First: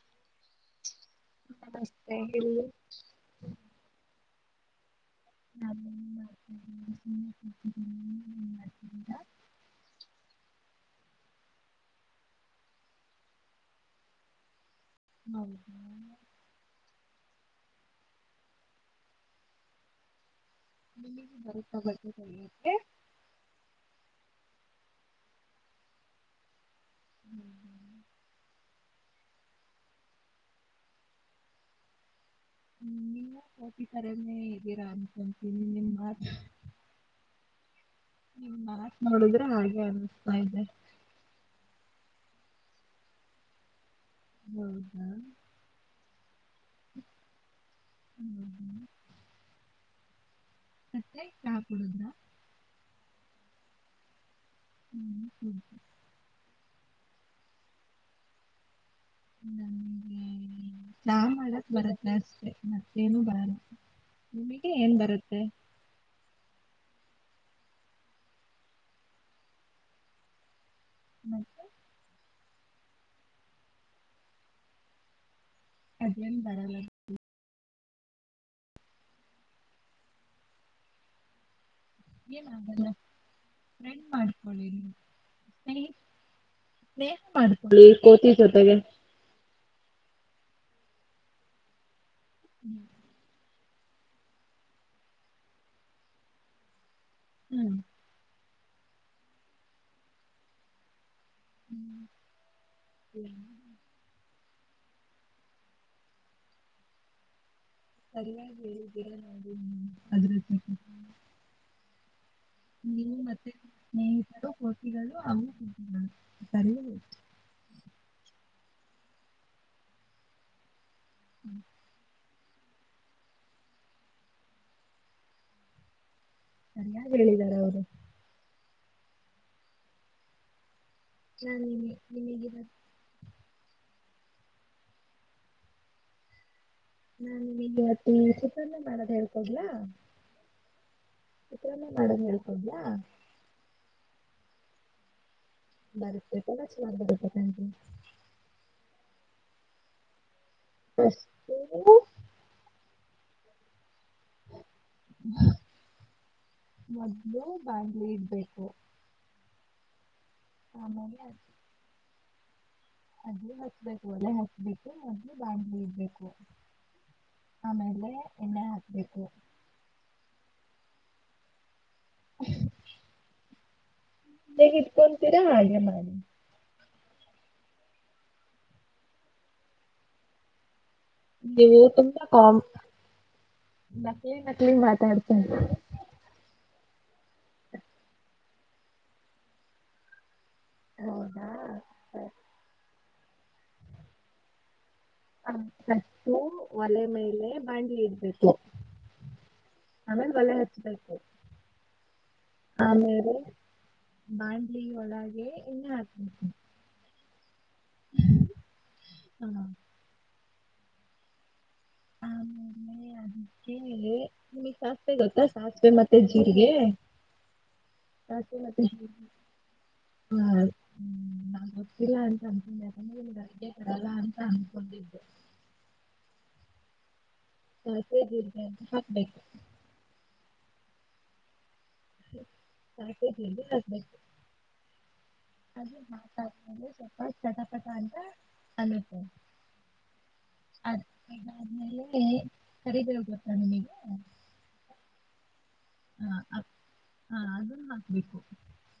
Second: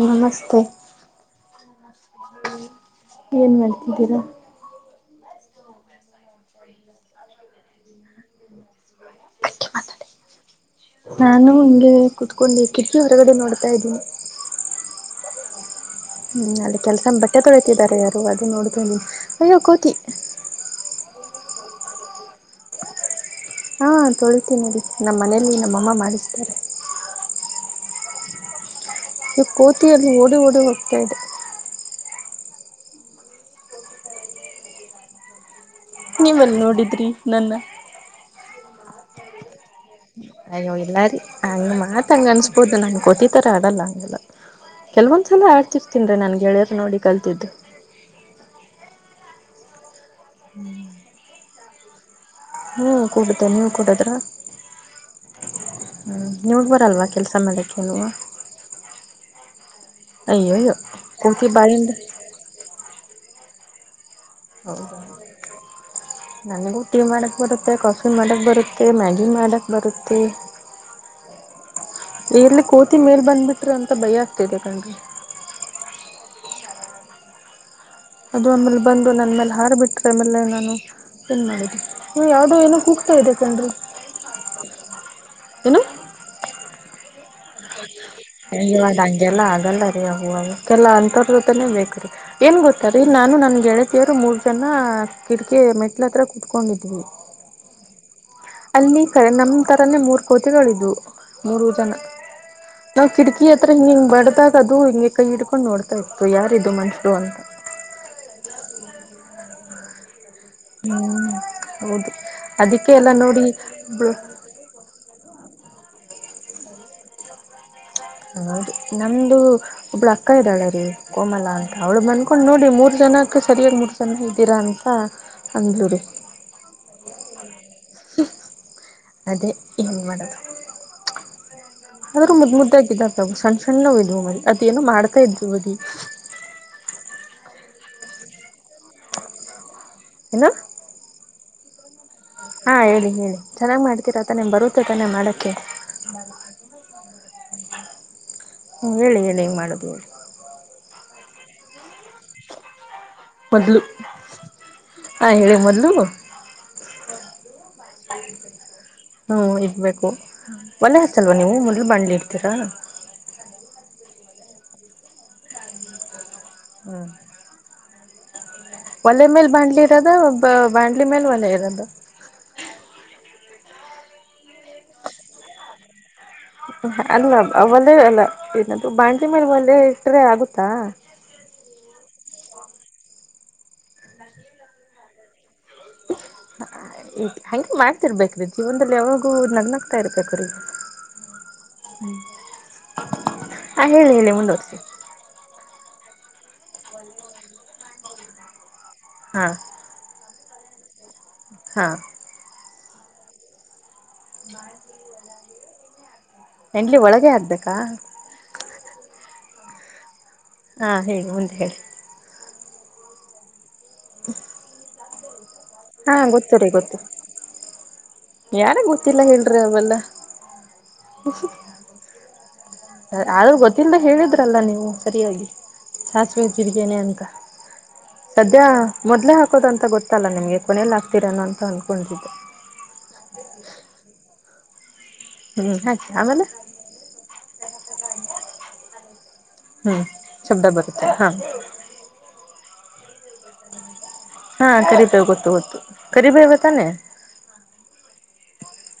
ನಮಸ್ತೆ. ನಮಸ್ತೆ ಹೇಳಿ. ಏನ ಮಾಡ್ತಿದ್ದೀರಾ. [inaudible] ನಾನು ಹಿಂಗೆ ಕುತ್ಕೊಂಡೆ ಕಿಟಕಿ ಹೊರಗಡೆ ನೋಡ್ತಾ ಇದೀನಿ. ಹೌ ಹ್ಮ ಅಲ್ಲಿ ಕೆಲಸ ಬಟ್ಟೆ ತೊಳತಿದ್ದಾರೆ ಯಾರು ಅದು ನೋಡ್ತಿನೀ ಅಯ್ಯೋ ಕೋತಿ. ನಿಮ್ಗೆ ಬರ್ತಾ ಬಟ್ಟೆ ತೊಳಿಯೋಕೆ. ಹಾ ತೊಳಿತೀನಿರಿ ನಮ್ಮ ಮನೆಯಲ್ಲಿ ನಮ್ಮಮ್ಮ ಮಾಡಿಸ್ತಾರೆ. [inaudible] ಈ ಕೋತಿಯಲ್ಲಿ ಓಡಿ ಓಡಿ ಹೋಗ್ತಾ ಇದೆ. ಹೂ ಕೋತಿ ತರಾನೇ ಇದ್ದೀರಾ ಅನ್ಕೊಂತೀನಿ ನಿಮ. ನೀವೆಲ್ ನೋಡಿದ್ರಿ ನನ್ನ. ನಿಮ್ಮ ಮಾತ ನೋಡಿದ್ರೆ ಹಾಗೆ ಅನೀ ಅಯ್ಯೋ ಇಲ್ಲಾರಿ ಹಂಗ ಮಾತ್ಂಗ ಅನ್ಸ್ಬೋದು ನಾನ್ ಕೋತಿತರ ಆಡಲ್ಲ ಹಂಗೆಲ್ಲ. ಕೆಲವೊಂದ್ಸಲ ಆಡ್ತಿರ್ತನ್ ರೀ ನನ್ ಗೆಳಿಯರ್ ನೋಡಿ ಕಲ್ತಿದ್ದು. ಹ್ಮ್ ಹ್ಮ್. [unintelligible] ಹ್ಮ್ ಕೂಡುತ್ತೇ ನೀವ ಕೂಡದ್ರ. ಹ್ಮ್ ಹ್ಮ್. ಹ್ಮ್ ನಿಮಗ ಬರಲ್ವಾ ಕೆಲ್ಸ ಮಾಡಕ್ಕೆನುವ. ನಮಗೆ ಅಯ್ಯಯ್ಯೋ ಚಾ ಕೂತಿ ಮಾಡಕ್ ಬಾಯಿಂದ ಬರತ್ತ ಅಷ್ಟೆ ಮತ್ತೇನು ಬರಲ್ಲಾ. ಹೌದಾ. ನನಗೂ ಟಿ ಮಾಡಕ್ ಬರುತ್ತೆ ಕಾಫಿ ಮಾಡಕ್ ಬರುತ್ತೆ ಮ್ಯಾಗಿ ಮಾಡಕ್ ಬರುತ್ತೆ. ಮತ್ತೆ. ಎಲ್ಲಿ ಕೋತಿ ಮೇಲ್ ಬಂದ್ಬಿಟ್ರರು ಅಂತ ಭಯ ಆಗ್ತಿದೆ ಕಣ್ರಿ. ಅದೇನ್ ಬರಲ್ಲ ಅದು ಆಮೇಲೆ ಬಂದು ನನ್ನ ಮೇಲೆ ಹಾರಬಿಟ್ಟರೆೆ ಆಮೇಲೆ ನಾನು ಏನು ಮಾಡಿದ್ದನಿ ಏನ ಆಗಲ್ಲ ಫ್ರೆಂಡ್ ಮಾಡ್ಕೊಳಿ ಏನು ಸ್ನೇಹ ಮಾಡ ಅಯ್ಯ ಅದ ಹಂಗೆಲ್ಲ ಆಗಲ್ಲ ರೀ ಅವ ಕೆಲ ಅಂಂತರ ಜೊತೆನೆೇ ಬೇಕ್ರೀ ಏನ್ ಗೊತ್ತಾರೀ. ನಾನು ನನ್ ಗೆಳತಿಯರು ಮೂರ್ ಜನ ಕಿಟಕಿ ಮೆಟ್ಲ ಹತ್ರ ಕುತ್ಕೊಂಡಿದ್ವಿ. ಹ್ಮ್. ಅಲ್ಲಿ ಕರೆ ನಮ ತರನೇ ಮೂರ್ ಕೋತಿಗಳಿದವು ಮೂರು ಜನ ನಾವು ಕಿಟಕಿಯ ಆತ್ರ ಹಿಂಗ ಹಿಂಗ ಬಡದಾಗ ಅದು ಹಿಂಗ ಕೈ ಇಡ್ಕೊಂಡು ನೋಡ್ತಾ ಇತ್ತು ಯಾರ ಇದು ಮನುಷರು ಅಂತ. ಸರಿಯಾಗಿ ಹೇಳಿದ್ದ ನೋಡಿ ಅದ್ರ ಹ್ಮ್ ಹೌದು ಅದಕ್ಕೆ ಎಲ್ಲ ನೋಡಿ ಒಳ [inaudible] ಹೌದರಿ ನಮ್ದು ಒಬ್ಳ ಅಕ್ಕ ಇದ್ದಾಳ ರೀ ಕೋಮಲ ಅಂತ ಅವ್ಳ ಬಂದ್ ಕಕೊಂಡು ನೋಡಿ ಮೂರ್ ಜನಕ್ಕೆ ಸರಿಯಾಗಿ ಮೂರ್ ಜನ ಇದ್ದೀರಾ ಅಂತ ಅಂದ್ಳುರಿ. ಸರಿಯಾಗ ಹೇಳಿದ್ದಾರೆ ಅವರು. ಅದೇ ಏನ ಮಾಡೋದು. ಆದ್ರೂ ಮುದ್ [inaudible] ಮುದ್ದಾಗಿದ್ದಾವವು ಸಣ್ಣ ಸಣ್ಣ ಇದ್ವು ಮರಿ ಅದೇನೋ ಮಾಡ್ತಾ ಇದ್ವಿ ಮರಿ. ನಾನ ನಿಮಿಗೆ ಇಗ ಚಿತ್ರಾನ್ನ ಮಾಡದ ಹೇಳ್ಕೊಡ್ಲಾ. ಏನು. ಚಿತ್ರಾನ್ನ ಮಾಡೋದು ಹೇಳ್. ಹಾ ಹೇಳಿ ಹೇಳಿ ಚೆನ್ನಾಗ ಮಾಡ್ತೀರಾತಾನೇ ಬರುತ್ತೆ ತಾನೆ ಮಾಡಕ್ಕೆ. ಬರತ್ತೆ ತುಂಬಾ ಚೆನ್ನಾಗಿ ಬರುತ್ತೆ ನಂಗೆ. ಹು ಹೇಳಿ ಹೇಳಿ ಹೆಗ ಮಾಡೋದು ಹೇಳಿ. ಫಸ್ಟು ಮೊದ್ಲು ಹಾ ಹೇಳಿ ಮೊದ್ಲು. ಮೊದ್ಲು ಬಾಂಡ್ಲಿ ಇಡಬೆಕು. ಹು ಇಡಬೇಕು ವಲೆ ಹಚ್ಚವ್ವಾ ನೀವು ಮೊದ್ಲು ಬಾಂಡ್ಲಿ ಇಡರ್ತೀರಾ. ಅದೆ ಹಚ್ಬೇಕು ಒಲೆ ಹಚ್ಬೇಕು ಮೊದ್ಲು ಬಾಂಡ್ಲಿ ಇಡ್ಬೇಕು. ಹು ಆಮ್ಯಾಲೆ. ಒಲೆ ಮೇಲ ಬಾಂಡ್ಲಿ ಇಡೊದಾ ಬಾಂಡ್ಲಿ ಮೇಲ ಒಲೆ ಇಡೊದಾ. ಹೇಗ ಇಟ್ಕೊಂತೀರಾ ಹಾಗೆ ಮಾಡಿ. ಅಲ್ಲ ಒಲೆ ಅಲ್ಲ ಬಾಣಡ್ಲಿ ಮೇಲೆ ಒಲೆ ಇಟ್ರೆ ಆಗುತ್ತಾ. ನೀ ತು ಕ ನಕಲಿ ನಕಲಿ ಮಾತಾಡತ್ತಾರೆ. ಐಯ್ ಹಂಗೆ ಮಾಡ್ತಿರ್ಬೇಕ್ರೀ ಜೀವನದಲ್ಲಿ ಯಾವಾಗೂ ನಗನಗ್ತಾ ಇರ್ಬೇಕ್ರೀ. ಹೌದಾ ಸರಿ. ಹಾ ಹೇಳಿ ಹೇಳಿ ಮುಂದುವಡ್ಸಿ. ಆ ಪಷ್ಟು ಒಲೆ ಮೇಲೆ ಬಾಣ್ಲಿ ಇಡ್ಬೇಕು. ಹಾ ಆಮೇಲೆ ಒಲೆ ಹಚ್ಬಕು. ಹಾ ಆಮೇಲೆ ಬಾಂಡ್ಲಿ ಒಳಗೆ ಎಣ್ಣೆ ಹಾಕಬೇಕು. ಹೆಂಡ್ಲಿ ಒಳಗೆ ಆಗ್ಬೇಕಾ. ಹು ಹಾ ಹಾ ಹೇಳಿ ಮುಂದ ಹೇಳಿ. ಆಮೇಲೆ ಅದಕ್ಕೇಗೆ ಉಳಿತಾ. ಸಿಗುತ್ತಾ ಸಾಸಿವೆ ಹಾ ಮತ್ತೆ ಗೊತ್ತು ಜೀರಿಗೆ. ರೀ ಗೊತ್ತು ಸಾಸಿವೆ ಮತ್ತೆ ಯಾರಿಗ್ ಗೊತ್ತಿಲ್ಲ ಜೀರಿಗೆ ಹೇಳ್ರಿ ಅವೆಲ್ಲ ಇಲ್ಲಾಳ ಗೊತ್ತಿಲ್ಲಾ ಅಂತಾಅನ್ಕೊಂಡೆ. ಆದ್ರೂ ಗೊತ್ತಿದ್ಲ ಹೇಳಿದ್ರಲ್ಲ ನೀವು ಸರಿಯಾಗಿ ಸಾಸಿವೆ ಜಿರ್ಗೇನೆ ಅಂತ. ಸದ್ಯ ಮೊದ್ಲೆ ಹಾಕೋದ ಅಂತ ಗೊತ್ತಲ್ಲ ನಿಮ್ಗೆ ಕೊನಲಿ ಆಕ್ತೀರೆನೋ ಅಂತ ಅನ್ಕೊಂಡಿವಿ. ಸಾಸಿವೆ ಜೀರಿಗೆ ಹಾಕಬೇಕು ಹ್ಮ್ ಹಾಕಿ ಅದನ್ನ ಆಮೇಲೆ ಹಾಕದ್ಮೇಲೆ. ವ ಚಟಾಪಟಾ ಅಂತ ಅನ್ನಬೇಕು. ಹ್ಮ್ ಶಬ್ದ ಬರುತ್ತೆ ಹಾ ಅದಾದ್ಮೇಲೆ ಕರಿಬೇವು ಗೊತ್ತಾ ನಿಮಗೆ. ಹಾ ಕರಿಬೇವು ಗೊತ್ತು ಗೊತ್ತು. ಹಾ ಕರಿಬೇವ ಅದ್ ತಾನೆ ಹಾ ಅದನ್ನು ಹಾಕ್ಬೇಕು.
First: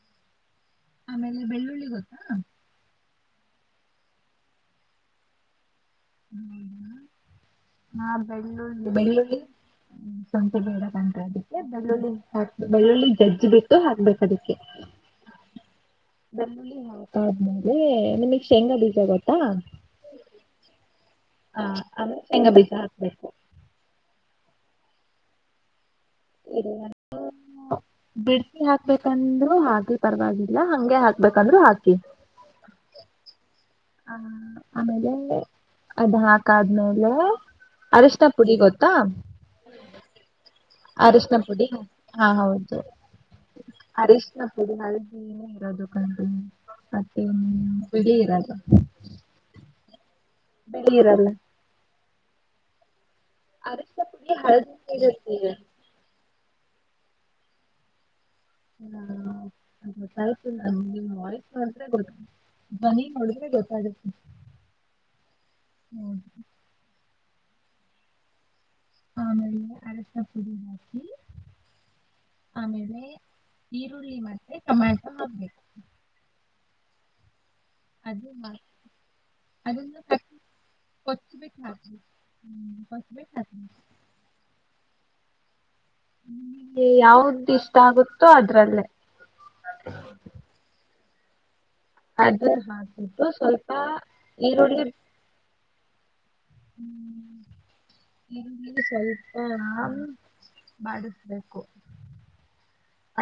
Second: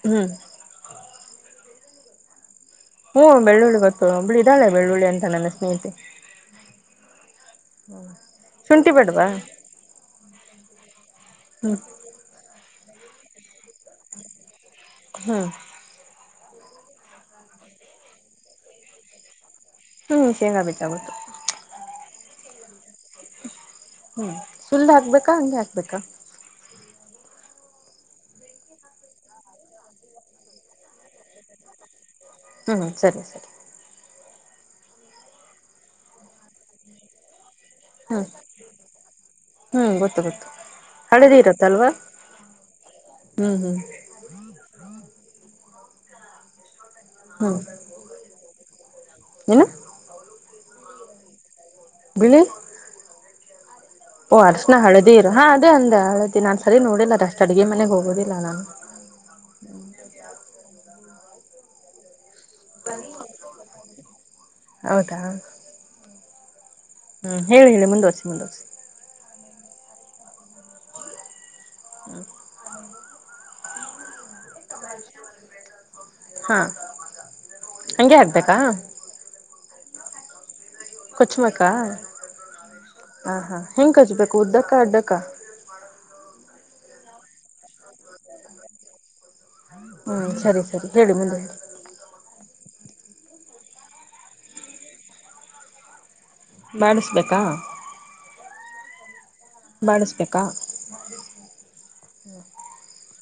ಹ್ಮ್ ಆಮೇಲೆ ಬೆಳ್ಳುಳ್ಳಿ ಗೊತ್ತಾ. ಹು ಬೆಳ್ಳುಳ್ಳಿ ಗೊತ್ತು ಒಬ್ಬಳು ಇದಾಳೆ ಬೆಳ್ಳುಳ್ಳಿ ಅಂತ ನನ್ನ ಸ್ನೇಹಿತೆ. ಹು ಹು ಹಾ ಬೆಳ್ಳುಳ್ಳಿ ಶುಂಠಿ ಬೇಡ್ವಾ ಬೆಳ್ಳುಳ್ಳಿ ಸೊಂಟಿ ನಿರಾಗೆ ಹಾಕ್ತಾರೆ ಅದಕ್ಕೆ ಹ್ಮ್ ಬೆುಳ್ಳುಳ್ಳಿ. ಬೆಳ್ಳುಳ್ಳಿ ಜಜ್ಜಿ ಬಿಟ್ಟು ಹಾಕ್ಬೇಕು ಅದಕ್ಕೆ. ಹು ಬೆಳ್ಳುಳ್ಳಿ ಹಾಕದದ್ಮೇಲೆ ನಿಮಗ ಶೇಂಗಾ ಬೀಜ ಗೊತ್ತಾ. ಹ್ಮ್ ಶೇಂಗಾ ಬೇಕಾಗುತ್ತ. ಹ ಅದೇ ಶೇಂಗಾ ಬೀಜ ಹಾಕ್ಬೇಕು. ಹ್ಮ್ ಸುಲ್ದ ಹಾಕ್ಬೇಕಾ ಹಂಗೆ ಹಾಕ್ಬೇಕಾ. [unintelligible] ಬಿಡ್ಸಿ ಹಾಕ್ಬೇಕಂದ್ರರು ಹಾಕರಿ ಪರವಾಗಿಲ್ಲ ಹಂಗೆ ಹಾಕ್ಬೇಕಂದ್ರು ಹಾಕಿ. ಹ್ಞ ಸರಿ ಸರಿ. ಹ ಆಮೇಲೆ ಅದ್ ಹಾಕ್ ಆದ್ಮೇಲೆ. ಆರ್ಶಿಣ ಪುಡಿ ಗೊತ್ತಾ. ಹ್ಮ್ ಗೊತ್ತು ಗೊತ್ತು. ಅರಶಣ ಹಳದಿ ಪುಡಿ ಇರತ್ತಲ್ವಾ ಹಾ ಹೌದು ಹ್ಮ್ ಹ್ಮ್ ಅರಿಶ್ಣ. ಅದು ನಲ್ಗೆ ಏನೇ ಇರೋದು ಕಂಡ ಅತ್ತ ಹ್ಮ. ಬಿಳಿ ಇರದು. ಏನು. ಬಿಳಿ ಇರಲ್ಲ. ಬಿಳಿ. [inaudible] ಓ ಅರ್ಶನ ಹಳದಿರು ಹಾ ಅದೇ ಅಂದೆ ಹಳದಿ ನಾನ್ ಸರಿ ನೋಡಿಲ್ಲ ರ ಅಷ್ಟಟ್ ಅಡುಗೆ ಮನೆಗ್ ಹೋಗೋದಿಲ್ಲ ನಾನು. [inaudible] [unintelligible] ನೋಡಿದ್ರೆ ಗೊತ್ತಾಗುತ್ತೆ. ಹೌದಾ. ಹ್ಮ್. ಹ್ಮ್ ಹೇಳಿ ಹೇಳಿ ಮುಂದುವರಿಸಿ ಮುಂದುವರಿಸಿ. ಆಮೇಲಿಯ ಅರಸಾ ಪುಡಿ ಹಾಕಿ. ಆಮೇಲೆ ಈರುಳ್ಳಿ ಮತ್ತೆ ಟೊಮ್ಯಾಟೊ ಹಾಕ್ಗ್ಬೇಕು. ಹಾ. ಹಂಗೆ ಅದು. ಹಾಕ್ಬೇಕಾ [inaudible] ಕೊಚ್ಬೇಕಾ ಹ [inaudible] ಹಾ ಹೆಂಗ್ ಕಚ್ಬೇಕು ಉದ್ದಕ್ಕ ಅಡ್ಡಕ್ಕ. ನಿಗೆ ಯಾವ್ದ ಇಷ್ಟ ಆಗುತ್ತೋ ಅದ್ರಲ್ಲೇ. ಹಾ ಸರಿ ಸರಿ ಹೇಳಿ ಮುಂದೆ. ಅದನ್ನ ಹಾಕ್ಬಿಟ್ಟು ಸ್ವಲ್ಪ ಈರುಳ್ಳಗೆ ಬಾಡಸಬೇಕಾ. ನೀ ಸ್ವಲ್ಪಾ ಆ ಬಾಡಿಸ್ಬೇಕಾ ಮಾಡಿಸ್ಬೇಕು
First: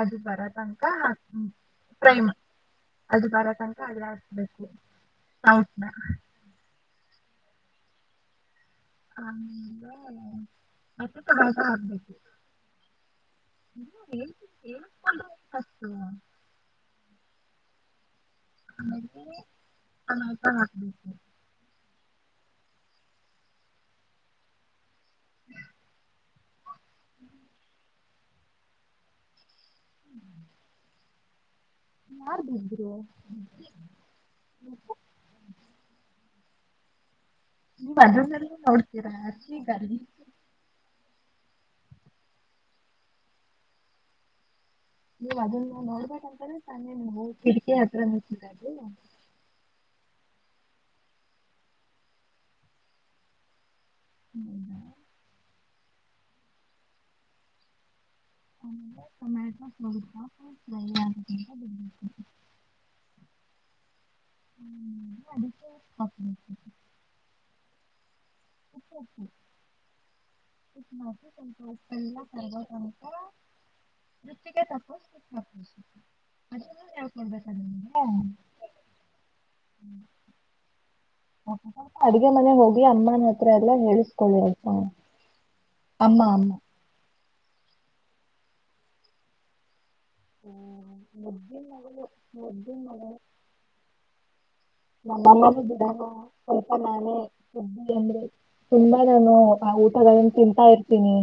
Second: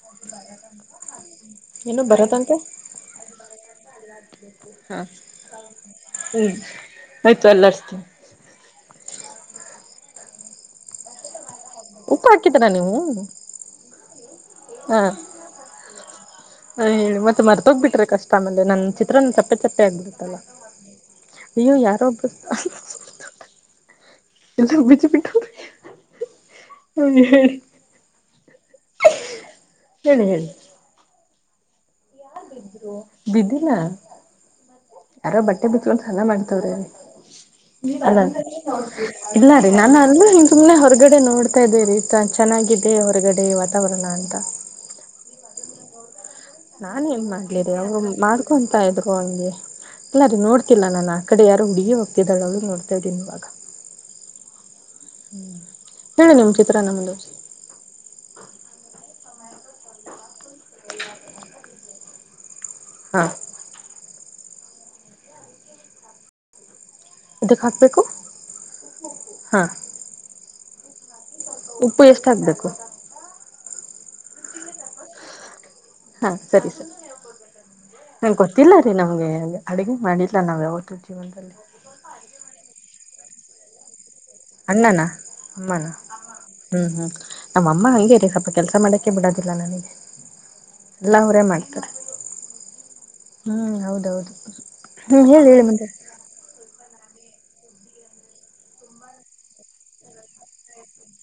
ಅದು ಬರ ತನಕ. ಏನು ಬರೋ ತನಕಾ. ಅದು ಬರ ತನಕ ಅ ಹಾ ಹ್ಮ ಆಯ್ತು. [unintelligible] ಉಪ್ಪು ಹಾಕಿದೀರಾ ನೀವು [inaudible] ಹಲೋ. ಹಾ ಹ ಅಯ್ಯ್ ಮತ್ತೆ ಮರ್ತೋಗ್ಬಿಟ್ರೆ ಕಷ್ಟ ಆಮೇಲೆ ನನ್ನ ಚಿತ್ರನ್ನ ಚಪ್ಪೆ ಚಪ್ಪೆ ಆಗ್ಬಿಡತ್ತಲ್ಲ ಅಯ್ಯೊ ಯಾರೊ ಒಬ್ಬರು [unintelligible] ಹೇಳಿ ಹೇಳಿ. ಯಾರ್ ಬಿದ್ರು. ಬಿದ್ದಿಲ್ಲ ಯಾರೋ ಬಟ್ಟೆ ಬಿಚ್ಗೊಂಡು ಸ್ನಾನ ಮಾಡ್ತವ್ರೆ ಅಲ್ಲ ಇಲ್ಲ ರೀ ನಾನ ಅಲ್ಲ್ ಸುಮ್ಮನೆ ಹೊರಗಡೆ ನೋಡ್ತಾ ಇದೇ ರೀ ಚೆನ್ನಾಗಿದೆ ಹೊರಗಡೆ ವಾತಾವರಣ ಅಂತ. ನೀವು ಅದುನ್ನ ನೋಡ್ಬೇಕು ಅಂತ್ ನಾನ್ ಏನ್ ಮಾಡ್ಲಿ ರೀ ಅವು ಮಾಡ್ಕೊಂತ ಇದ್ರು ಹಂಗೆ. ಇಲ್ಲ ರೀ ನೋಡ್ತಿಲ್ಲಾ ನಾನು ಆ ಕಡೆ ಯಾರು ಹುಡುಗಿ ಹೋಗ್ತಿದ್ದಾಳೆ ಅವಳನ ನೋಡ್ತಾ ಇದ್ದೀನಿ ಇವಾಗ. ಹ್ಮ್ ಹ್ಮ್ ನಮ್ ಚಿತ್ರಾನ್ನ ಮಾಡಿರಿ. ಆಮೇಲೆ ಟೊಮ್ಯಾಟೊ [unintelligible] ಹಾ ಹ್ಮ್ ಅದಕ್ಕೆ [unintelligible] ಇದಕ್ಕೆ ಹಾಕ್ಬೇಕ್ ಹಾ ಮಾಡ [unintelligible] ಉಪ್ಪು ಎಷ್ಟು ಹಾಕ್ಬೇಕು. ಅವ ದೃಷ್ಟಿಗೆ [unintelligible] ಹಾ ಸರಿ ಸರಿ ಇದುನ್ನೂ ಹೇಳಿಕೊಡಬೇಕ ನಿಮಗೆ ಹ ಗೊತ್ತಿಲ್ಲ ರೀ ನಮ್ಗೆ ಅಡುಗೆ ಮಾಡಿಲ್ಲ ನಾವ್ ಯಾವತ್ತೂ. ಜೀವನದಲ್ಲಿ ಅಡುಗೆ ಮನೆಗೆ ಹೋಗಿ ಅಮ್ಮನ ಹತ್ರ ಎಲ್ಲಾ ಹೇಳ್ಸ್ ಕೊಲೆ ಹಾಯತ್ತ ಅಣ್ಣನ ಅಮ್ಮನ ಅಮ್ಮ ಅಮ್ಮ ಹ್ಮ್ ಹ್ಮ್ ನಮ್ಮಮ್ಮ ಹಂಗೇ ರೀ ಸ್ವಲ್ಪ ಕೆಲಸ ಮಾಡಕ್ಕೆೆ ಬಿಡೋದಿಲ್ಲ ನನಗೆ. ಎಲ್ಲಾ ಅವರೇ ಮಾಡ್ತಾರೆ [unintelligible] ಹ್ಮ್ ಹೌದೌದು ನಮ್ಮ ಹ್ಮ್ ಹೇಳಿ ಅಮ್ಮ ಹೇಳಿ ಜೊತೆ ಮುಂದೆ ನಾನು ಸ್ವಲ್ಪ ನಾನೇ ಬುದ್ದಿ ಅಂದ್ರೆ ತುಂಬಾ ನಾನು ಆ ಊಟಗಳನ್ನು ತಿಂತ ಇರ್ತೀನಿ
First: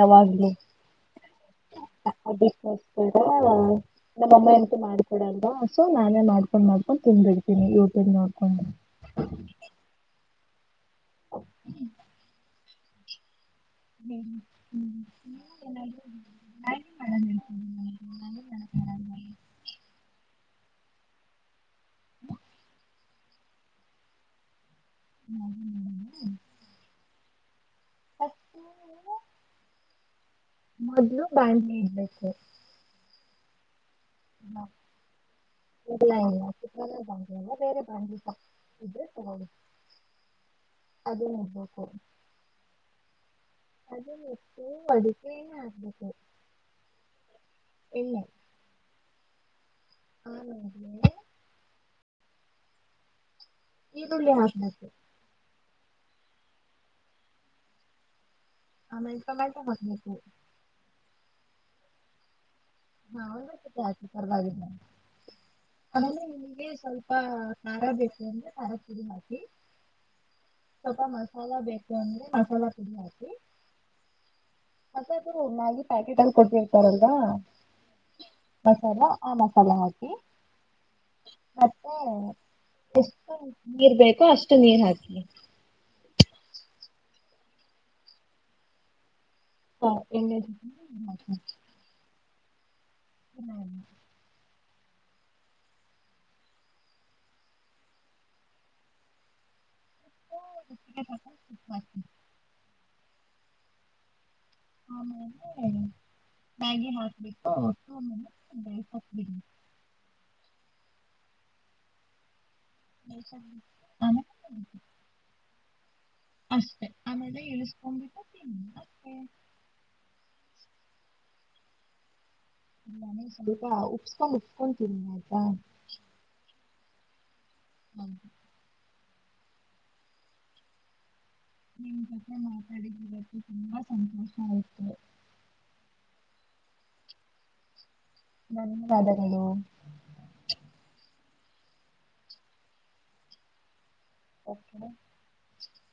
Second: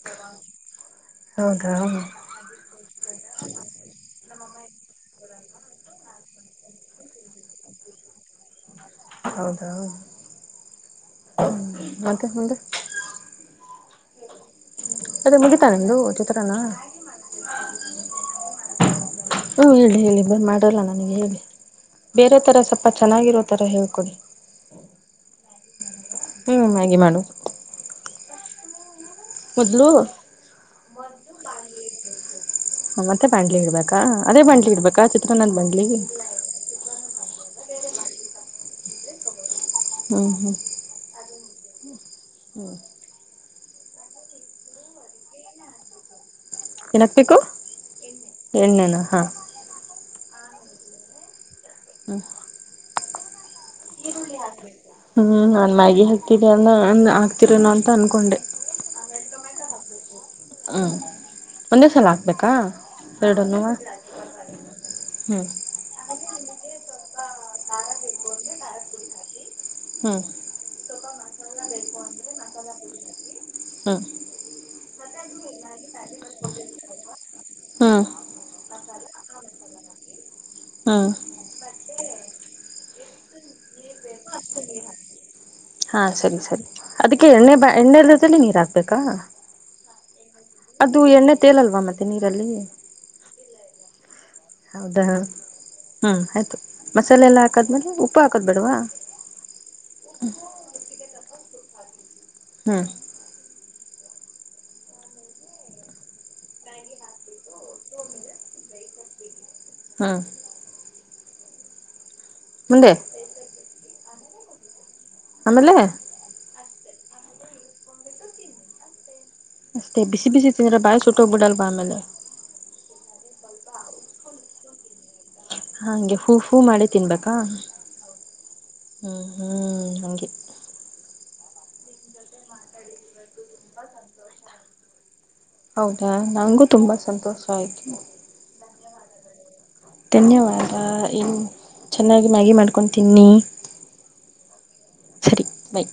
ಯಾವಾಗ್ಲೂ. ಹೌದಾ ಅದಕ್ [unintelligible] ನಮ್ಮಮ್ಮ ಅಂತ ಮಾಡ್ಕೊಡಲ್ವಾ ಸೊ ನಾನೇ ಮಾಡ್ಕೊಂಡ್ ಮಾಡ್ಕೊಂಡು ತಿಂದಬಿಡ್ತೀನಿ ಯೂ ಟೂಬ್ ನೋಡಕೊಂಡು. ಹೌದಾ ಮತ್ತೆ ಮುಂದೆ. ಹ್ಮ್ ಅದೇ ಮುಗಿತಾ ನಿಂದು ಚಿತ್ರಾನ್ನ. [unintelligible] ಹ್ಮ್ ಹೇಳಿ ಹೇಳಿ ಬನ್ ಮಾಡಲ್ಲ ನನಗೆ ಹೇಳಿ ಬೇರೆ ಥರ ಸ್ವಲ್ಪ ಚೆನ್ನಾಗಿರೋ ತರ ಹೇಳ್ಕೊಡಿ. ಹ್ಮ್ ಹ್ಮ್ ಹ್ಮ್ ಮ್ಯಾಗಿ ಮಾಡಿರು [unintelligible] ಮೊದಲು ಮೊದ್ಲು ಬ್ಯಾಂಡ್ಲಿ ಇಡ್ಬೇಕು. ಮತ್ತೆ ಬಾಣಂಡ್ಲಿ ಇಡ್ಬೇಕಾ ಅದೇ ಬಾಂಡ್ಲಿ ಇಡ್ಬೇಕಾ ಚಿತ್ರಾನ್ನಂದ್ ಬಾಂಡ್ಲಿ ಚಿತ್ರಾನ್ನ ಬಾಂಡ್ಲಿ ಅಲ್ಲ ಬೇರೆ ಬಾಂಡ್ಲಿ ಇದ್ರೆ ತಗೋಳಿ. ಹ್ಮ್ ಹ್ಮ್ ಅದು ನೋಡ್ಬೇಕು. ಹ್ಮ ಅದುನ್ನ ಇಟ್ಟು ಅದಿಕೆ ಆಗ್ಬೇಕು ಏನ್ ಹಾಕ್ಬೇಕು ಏಣ ಎಣ್ಣೆನ ಹಾ [unintelligible] ಹ್ಮ ಈರುಳ್ಳಿ ಹಾಕ್ಬೇಕು ಹ್ಮ್ ನಾನ್ ಮ್ಯಾಗಿ ಹಾಕ್ತಿದ ಅಲ್ಲ ಆಗ್ತಿರೇನ ಅಂತ ಅನ್ಕೊಂಡೆ ಆಮೇಲೆ ಇನ್ಕಮ್ ಬಂದ ಬಿಡತೀನಿ ಹ್ಮ [inaudible] ಒಂದೇ ಸಲ ಹಾಕ್ಬೇಕಾ [unintelligible] ಒಂದೇ ಎರಡನ್ನೂ ಸಾಲ ಹಾಕಿ ಪರವಾಗಿಲ್ಲ ಹ್ಮ್ ಮೇಲೆ ನಿಮಗೆ ಸ್ವಲ್ಪ ಕಾರ ಬೇಕು ಅಂದ್ರೆ ಕಾರದ್ ಪುಡಿ ಹಾಕಿ [inaudible] ಸ್ವಲ್ಪ ಮಸಾಲ ಬೇಕು ಅಂದ್ರೆ ಮಸಾಲಾ ಪುಡಿ ಹಾಕ [inaudible] ಅಸಾದರು ಮ್ಯಾಗಿ ಪ್ಯಾಕೆಟ್ ಅಲ್ಲಿ ಕೊಟ್ಟಿರ್ತಾರಲ್ವಾ? ಹಾ [inaudible] ಮಸಾಲ ಆ ಮಸಾಲೆ ಹಾಕಿ. ಹಾ ಮತ್ತೆ ಎಷ್ಟು ನೀರ ಬೇಕೋ ಅಷ್ಟು ನೀರ ಹಾಕಿ ಹಾ ಸರಿ ಸರಿ ಅದಕ್ಕೆ ಎಣ್ಣೆ ಬ ಎಣ್ಣೆ ಇಲ್ಲದದಲ್ಲಿ ನೀರ ಹಾಕ್ಬೇಕಾ ಒಹ್ ಎಂಗಜ ಅದು ಎಣ್ಣೆ [unintelligible] ತೇಲಲ್ವಾ ಮತ್ತೆ ನೀರಲ್ಲಿ ಹ್ಮ ಹೌದಾ [inaudible] ಹ್ಮ್ ಆಯ್ತು ಮಸಾಲೆ ಎಲ್ಲ ಹಾಕದ್ಮೇಲೆ ಉಪ್ಪು ಹಾಕೋದ್ಬೇಡವಾ? [unintelligible] [unintelligible] ಹಾ [unintelligible] ಮ್ಯಾಗಿ ಮಾಡಬಿಟ್ಟು ಹಾ ಮುಂದೆ [unintelligible] ಆಮೇಲೆ ಅಷ್ಟೇ ಆಮೇಲೆ ಇಳಿಸಕೊಂಡಬಿಟ್ಟ ತಿಂದ ಅಷ್ಟೇ ಬಿಸಿ ಬಿಸಿ ತಿಂದ್ರ ಬಾಯಿ ಸುಟ್ಟ ಹೋಗ್ ಬಿಡಲ್ವಾ ಆಮೇಲೆ. ನಾನ ಸ್ವಲ್ಪ ಉಪ್ಸ್ಕೊಂಡ ಉಪ್ಪಸ್ಕೊಂಡ್ ತಿನ್ನಿ ಆಯ್ತಾ ಹಂಗೆ ಹೂ ಹೂ ಮಾಡಿ ತಿನ್ಬೇಕಾ? ಹ್ಮ ಹಾ ಹಾ ಹಂಗೆ ನಿಮ್ಮ ಜೊತೆ ಮಾತಾಡಿದ್ದ ಇವತ್ತ ತುಂಬಾ ಸಂತೋಷ ಅಯಿತು. ಹೌದಾ ನಂಗು ತುಂಬಾ ಸಂತೋಷ ಆಯ್ತು. ಧನ್ಯವಾದಗಳು. ಧನ್ಯವಾದ ಇನ್ನ ಚೆನ್ನಾಗಿ ಮ್ಯಾಗಿ ಮಾಡ್ಕೊಂಡು ತಿನ್ನಿ. ಓಕೆ ಬಾಯ